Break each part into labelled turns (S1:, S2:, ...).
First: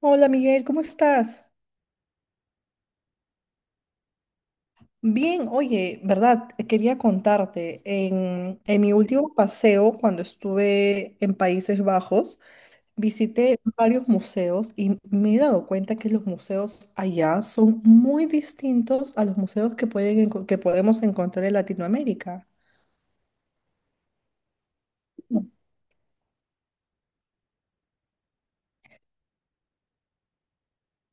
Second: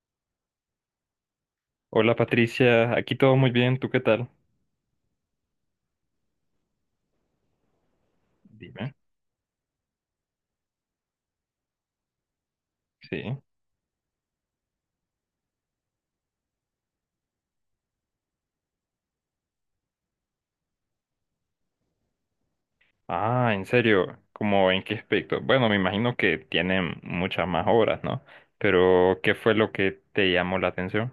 S1: Hola Miguel, ¿cómo estás?
S2: Hola Patricia, aquí todo muy bien, ¿tú qué tal?
S1: Bien, oye, verdad, quería contarte, en mi
S2: Dime.
S1: último paseo, cuando estuve en Países Bajos,
S2: Sí.
S1: visité varios museos y me he dado cuenta que los museos allá son muy distintos a los museos que que podemos encontrar en Latinoamérica.
S2: Ah, en serio, ¿cómo en qué aspecto? Bueno, me imagino que tienen muchas más obras, ¿no? Pero, ¿qué fue lo que te llamó la atención?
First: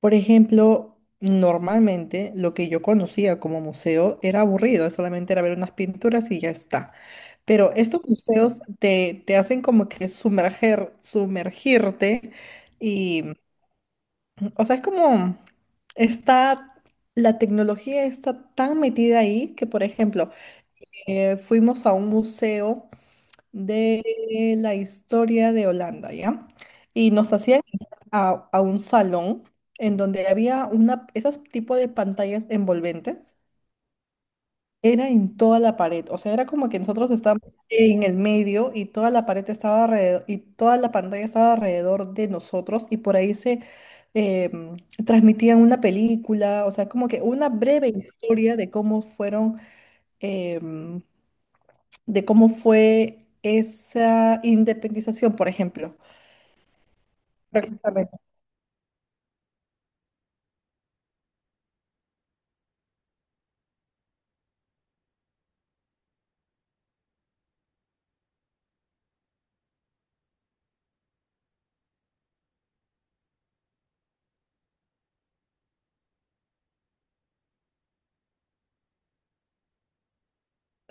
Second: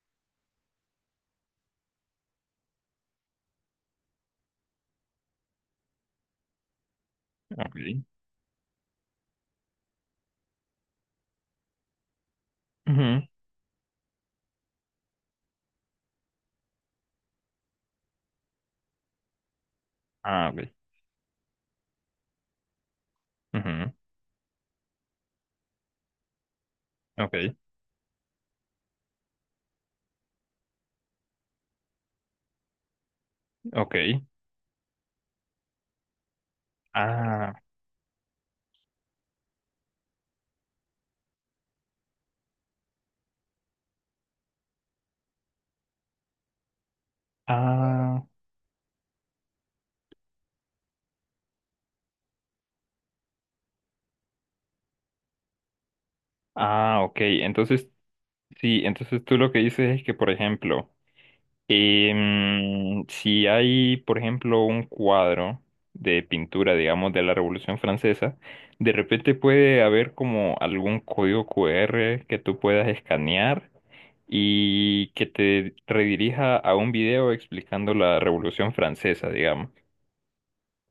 S1: Por ejemplo, normalmente lo que yo conocía como museo era aburrido, solamente era ver unas pinturas y ya está. Pero estos
S2: Ok.
S1: museos te hacen como que sumergirte y,
S2: Ujú.
S1: o sea, es como está, la tecnología está tan metida ahí que, por ejemplo,
S2: Ah, ok.
S1: fuimos a un museo
S2: Ujú.
S1: de la historia de Holanda, ¿ya? Y nos
S2: Ok,
S1: hacían entrar a un salón en donde había una, esas tipo de pantallas envolventes.
S2: ok.
S1: Era en toda la pared, o sea, era como que nosotros estábamos
S2: Ah,
S1: en el medio y toda la pared estaba alrededor, y toda la pantalla estaba alrededor de nosotros y por ahí se eh, transmitían una película, o sea, como que una breve
S2: ah,
S1: historia de cómo eh, de cómo fue esa independización, por ejemplo.
S2: ah, ok. Entonces,
S1: Exactamente.
S2: sí, entonces tú lo que dices es que, por ejemplo, si hay, por ejemplo, un cuadro de pintura, digamos, de la Revolución Francesa, de repente puede haber como algún código QR que tú puedas escanear y que te redirija a un video explicando la Revolución Francesa, digamos.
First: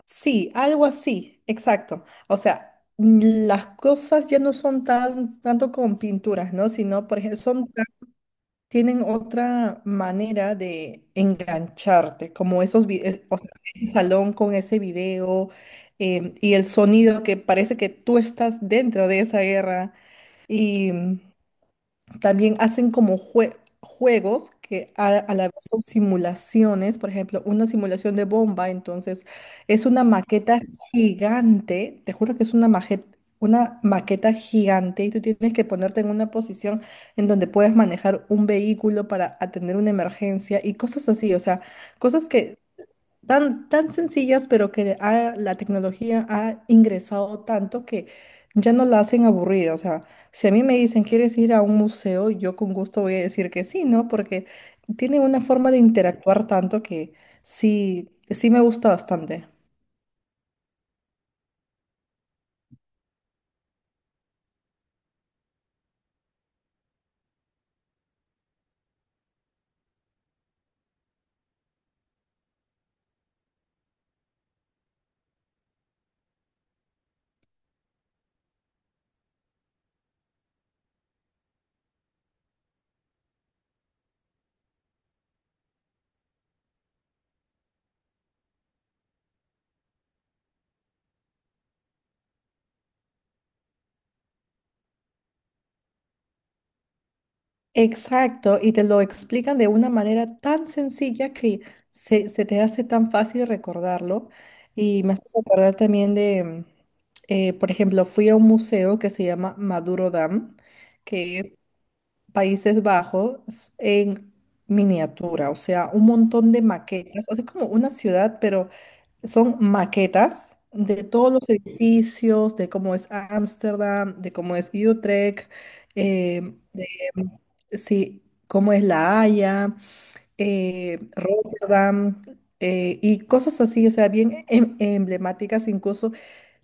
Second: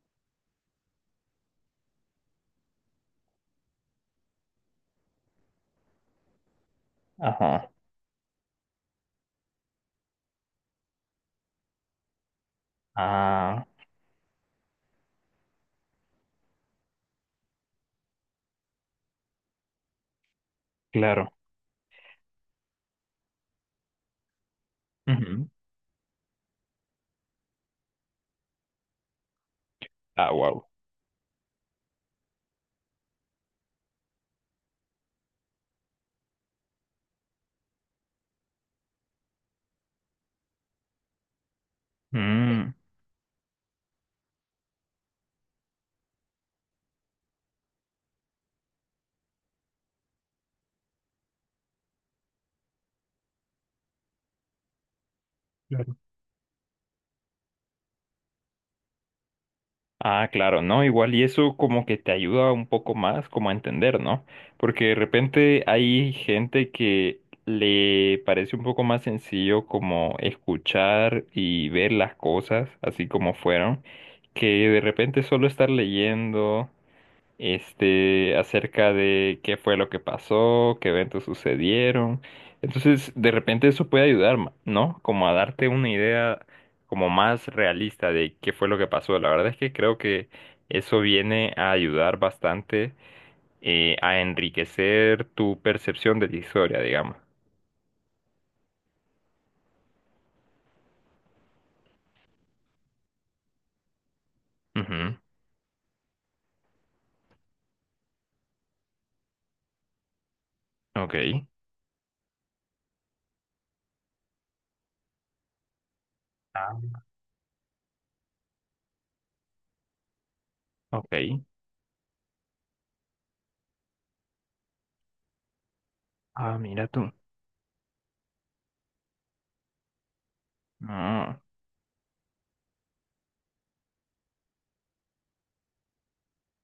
S1: Sí, algo así, exacto. O sea, las cosas ya no son tanto con pinturas, ¿no? Sino, por ejemplo,
S2: Ajá.
S1: son tienen otra manera de engancharte, como o sea,
S2: Ah,
S1: ese salón con ese video y el sonido que parece que tú estás dentro de esa guerra.
S2: claro.
S1: También hacen como juegos que a la
S2: Ujú.
S1: vez son simulaciones, por ejemplo, una simulación de bomba, entonces es una
S2: Ah,
S1: maqueta
S2: wow.
S1: gigante, te juro que es una maqueta gigante y tú tienes que ponerte en una posición en donde puedes manejar un vehículo para atender una emergencia y cosas así, o sea, cosas que tan sencillas, pero que la tecnología ha ingresado tanto que ya no la hacen aburrida. O sea, si a mí me dicen, ¿quieres ir a un museo? Yo con gusto voy a decir que sí, ¿no? Porque tiene una forma de interactuar tanto que sí me gusta bastante.
S2: Ah, claro, ¿no? Igual, y eso como que te ayuda un poco más como a entender, ¿no? Porque de repente hay gente que le parece un poco más sencillo como escuchar y ver las cosas así como fueron, que de repente solo estar leyendo este, acerca de qué fue lo que pasó, qué eventos sucedieron. Entonces, de repente eso puede ayudar, ¿no? Como a darte una idea como más realista de qué fue lo que pasó. La verdad es que creo que eso viene a ayudar bastante a enriquecer tu percepción de la historia, digamos.
S1: Exacto, y te lo explican de una manera tan sencilla que se te hace tan fácil recordarlo. Y me
S2: Ujú.
S1: hace acordar también por ejemplo, fui a un museo que se llama Maduro Dam,
S2: Ok.
S1: que Países Bajos en miniatura, o sea, un montón de
S2: Ah,
S1: maquetas, o sea, es como una ciudad, pero son maquetas de todos
S2: ok.
S1: los edificios, de cómo es Ámsterdam, de cómo es Utrecht,
S2: Ah,
S1: de
S2: mira tú.
S1: sí, cómo es La Haya,
S2: Ah,
S1: Rotterdam, y cosas así, o sea, bien emblemáticas, incluso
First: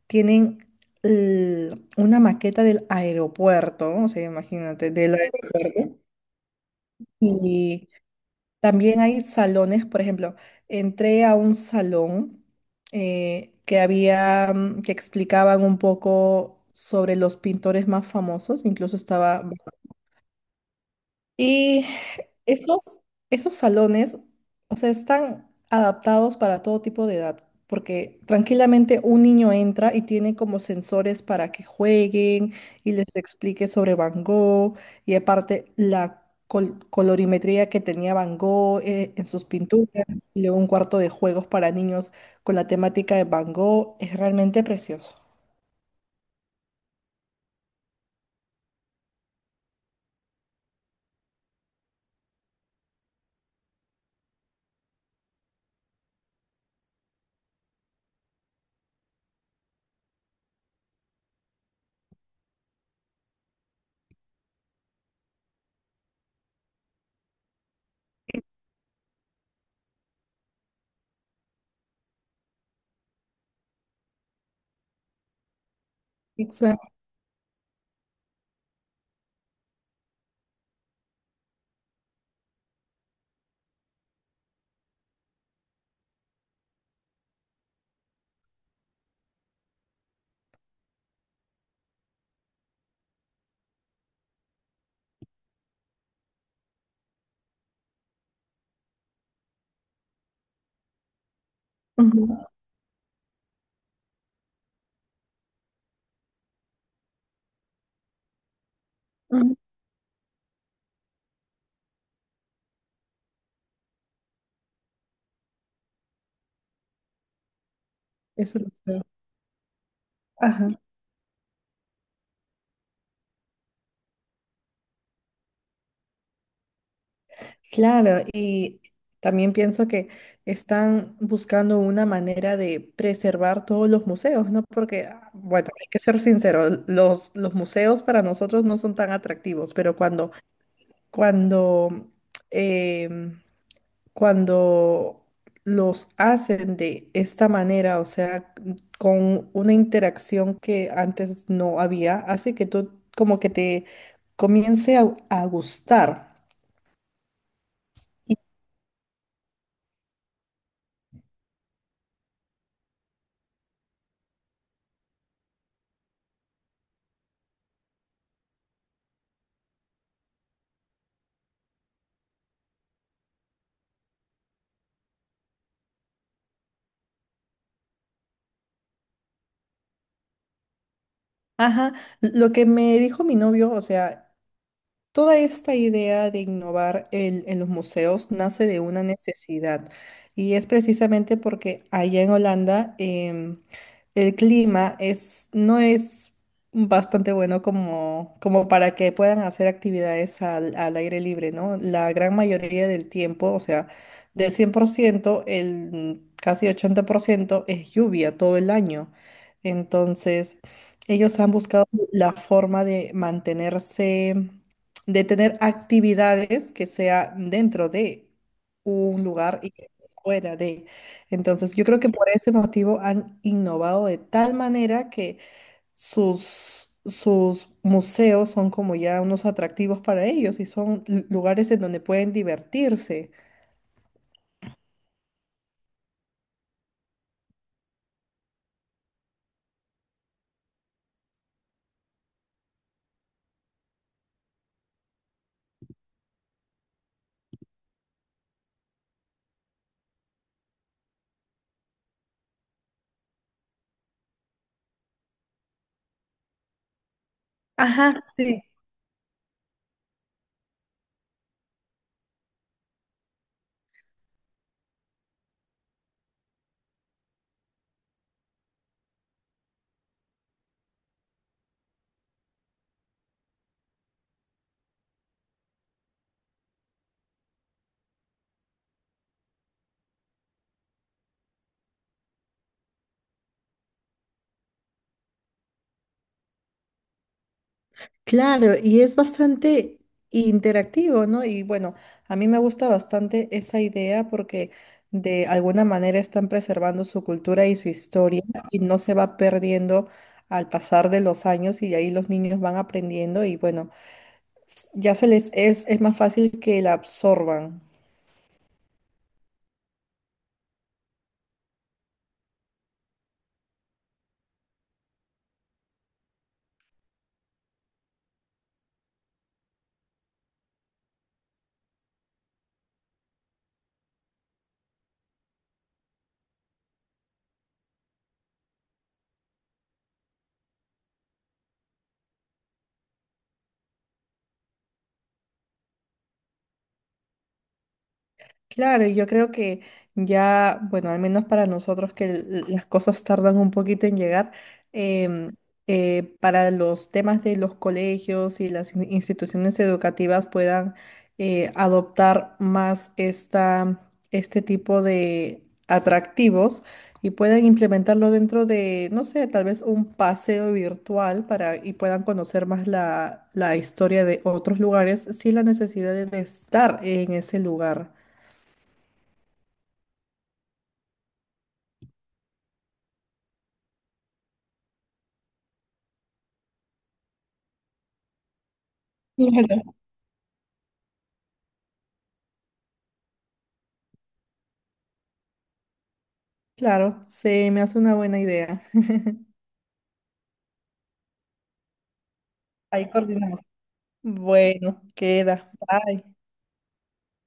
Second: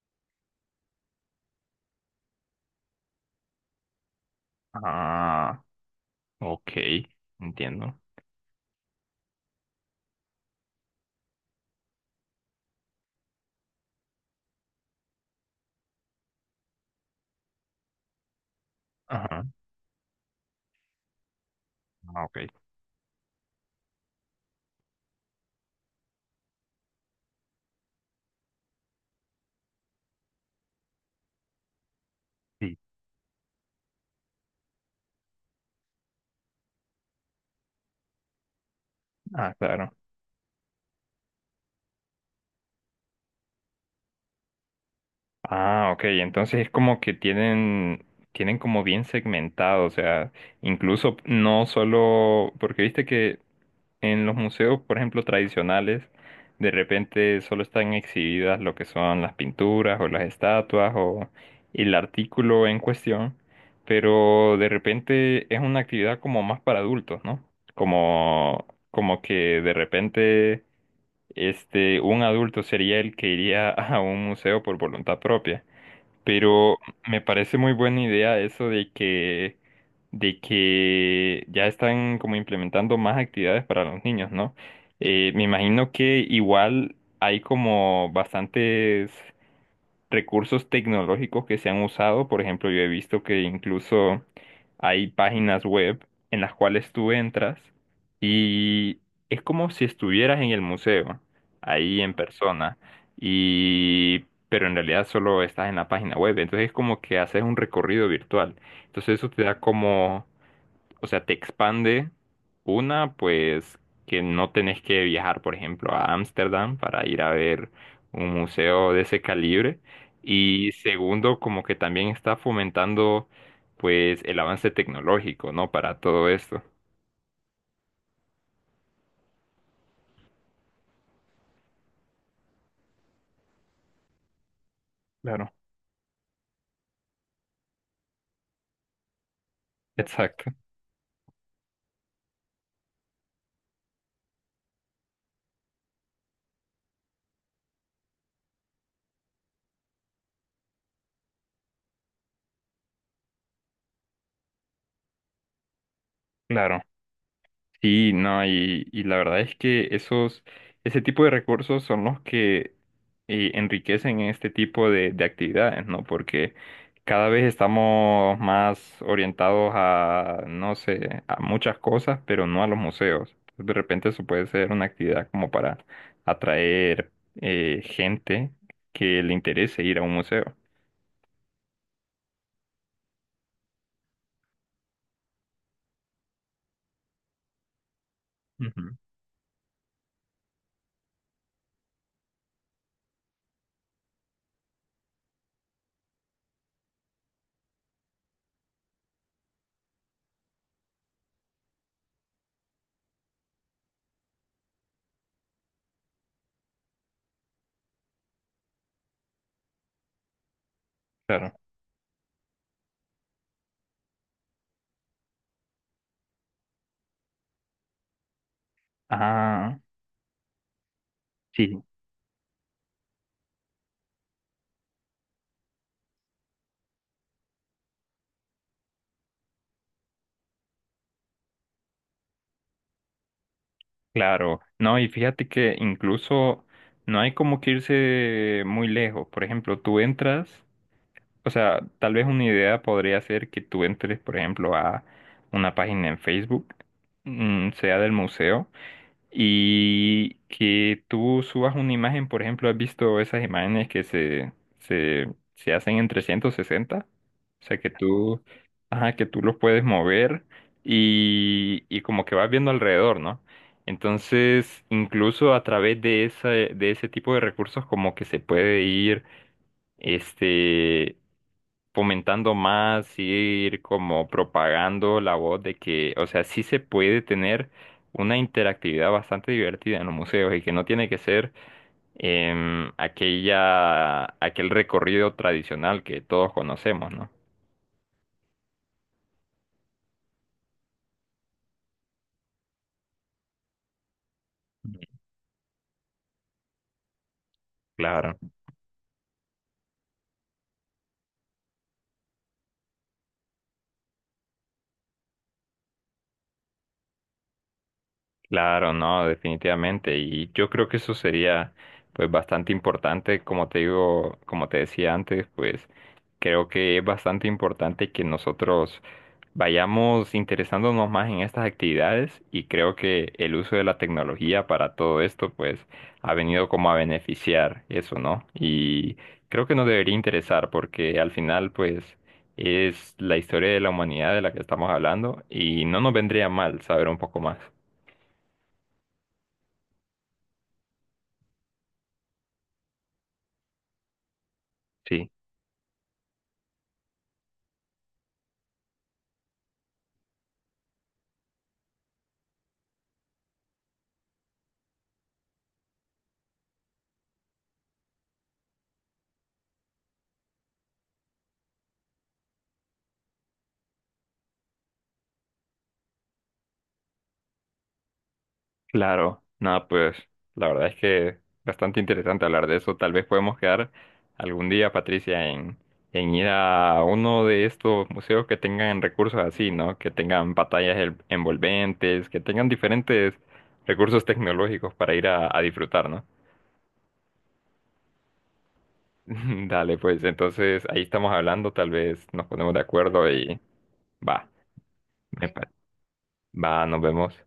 S1: tienen una maqueta del aeropuerto, o sea, imagínate, del
S2: ah,
S1: aeropuerto.
S2: ok.
S1: Y
S2: Entiendo.
S1: también hay salones, por ejemplo, entré a un salón que había, que explicaban un poco sobre los pintores más famosos, incluso
S2: Ajá,
S1: estaba... Y
S2: ah, ok.
S1: esos, esos salones, o sea, están adaptados para todo tipo de edad, porque tranquilamente un niño entra y tiene como sensores para que jueguen
S2: Sí.
S1: y les explique sobre Van Gogh y aparte la colorimetría que tenía Van Gogh en sus
S2: Ah, claro.
S1: pinturas y luego un cuarto de juegos para niños con la temática de Van Gogh es realmente precioso.
S2: Ah, ok, entonces es como que tienen, como bien segmentado, o sea, incluso no solo, porque viste que en los museos, por ejemplo, tradicionales, de repente solo están exhibidas lo que son las pinturas o las estatuas o el artículo en cuestión, pero de repente es una actividad como más para adultos, ¿no? Como, como que de repente este, un adulto sería el que iría a un museo por voluntad propia. Pero
S1: Exacto.
S2: me parece muy buena idea eso de que ya están como implementando más actividades para los niños, ¿no? Me imagino que igual hay como bastantes recursos tecnológicos que se han usado. Por ejemplo, yo he visto que incluso hay páginas web en las cuales tú entras y es como si estuvieras en el museo, ahí en
S1: Ujú,
S2: persona, y pero en realidad solo estás en la página web. Entonces es como que haces un recorrido virtual. Entonces eso te
S1: ujú.
S2: da como, o sea, te expande una, pues, que no tenés que viajar, por ejemplo, a Ámsterdam para ir a ver un
S1: Eso lo
S2: museo de
S1: creo.
S2: ese calibre. Y
S1: Ajá.
S2: segundo, como que también está fomentando, pues, el avance tecnológico, ¿no? Para todo esto.
S1: Claro, y también pienso que están buscando una manera de preservar todos los museos, ¿no? Porque, ah,
S2: Claro,
S1: bueno, hay que ser sincero, los museos para nosotros no son tan atractivos, pero
S2: exacto,
S1: cuando, em, cuando los hacen de esta manera, o sea, con una interacción que antes no había, hace que tú como que te comience a gustar.
S2: claro. Sí, no, y la verdad es que ese tipo de recursos son los que enriquecen este tipo de actividades, ¿no? Porque cada vez estamos más orientados a, no sé, a muchas cosas, pero no a los museos. Entonces, de repente eso puede ser una actividad como para atraer gente que le interese ir a un museo.
S1: Ajá, lo que me dijo mi novio, o sea, toda esta idea de innovar en los museos nace de
S2: Ujú.
S1: una necesidad y es precisamente porque allá en Holanda el clima es, no es bastante bueno como, como para que puedan hacer actividades al aire libre, ¿no? La gran mayoría del tiempo, o sea, del 100%, el casi 80% es lluvia todo el año. Entonces, ellos han
S2: Claro.
S1: buscado la forma de mantenerse de tener actividades que sea dentro de un lugar y
S2: Ah,
S1: fuera de. Entonces,
S2: sí.
S1: yo creo que por ese motivo han innovado de tal manera que sus museos son como ya unos atractivos para ellos y son lugares en donde pueden divertirse.
S2: Claro, no, y fíjate que incluso no hay como que irse muy lejos. Por ejemplo, tú entras, o sea, tal vez una idea podría ser que tú entres, por ejemplo, a una página en Facebook, sea del museo, y que tú subas una imagen, por ejemplo, ¿has visto esas imágenes que se, se hacen en 360? O sea, que
S1: Ajá,
S2: tú,
S1: sí.
S2: ajá, que tú los puedes mover y como que vas viendo alrededor, ¿no? Entonces, incluso a través de esa, de ese tipo de recursos, como que se puede ir, este, fomentando más, ir como propagando la voz de que, o sea, sí se puede tener una interactividad bastante divertida en los museos y que no tiene que ser aquella, aquel recorrido tradicional que todos conocemos, ¿no?
S1: Claro, y es bastante interactivo, ¿no? Y bueno, a mí me gusta bastante esa idea porque de alguna manera están preservando su cultura y su
S2: Claro,
S1: historia y no se va perdiendo al pasar de los años y de ahí los niños van aprendiendo y bueno, ya se les es más fácil que la absorban.
S2: claro, no, definitivamente. Y yo creo que eso sería pues bastante importante, como te digo, como te decía antes, pues creo que es bastante importante que nosotros vayamos interesándonos más en estas actividades y creo que el uso de la tecnología para todo esto pues ha venido como a beneficiar eso, ¿no? Y creo que nos debería interesar porque al final pues es la historia de la humanidad de la que estamos hablando y no nos vendría mal saber un poco más.
S1: Claro, y yo creo que ya, bueno, al menos para nosotros que las cosas tardan un poquito en llegar,
S2: Sí.
S1: em, para los temas de los colegios y las instituciones educativas puedan adoptar más este tipo de atractivos y puedan implementarlo dentro de, no sé, tal vez un paseo virtual para y puedan conocer más la historia de otros lugares sin la necesidad de estar en ese lugar.
S2: Claro, nada, pues la verdad es que bastante interesante hablar de eso. Tal vez podemos quedar algún día, Patricia, en ir a uno de estos museos que tengan recursos así,
S1: Claro,
S2: ¿no? Que tengan pantallas envolventes, que tengan diferentes recursos tecnológicos para ir a disfrutar, ¿no?
S1: claro, se me hace una buena idea.
S2: Dale, pues entonces ahí estamos hablando, tal vez nos ponemos de
S1: Ahí
S2: acuerdo y
S1: coordinamos.
S2: va,
S1: Bueno,
S2: me pa-
S1: queda. Bye.
S2: va, nos vemos.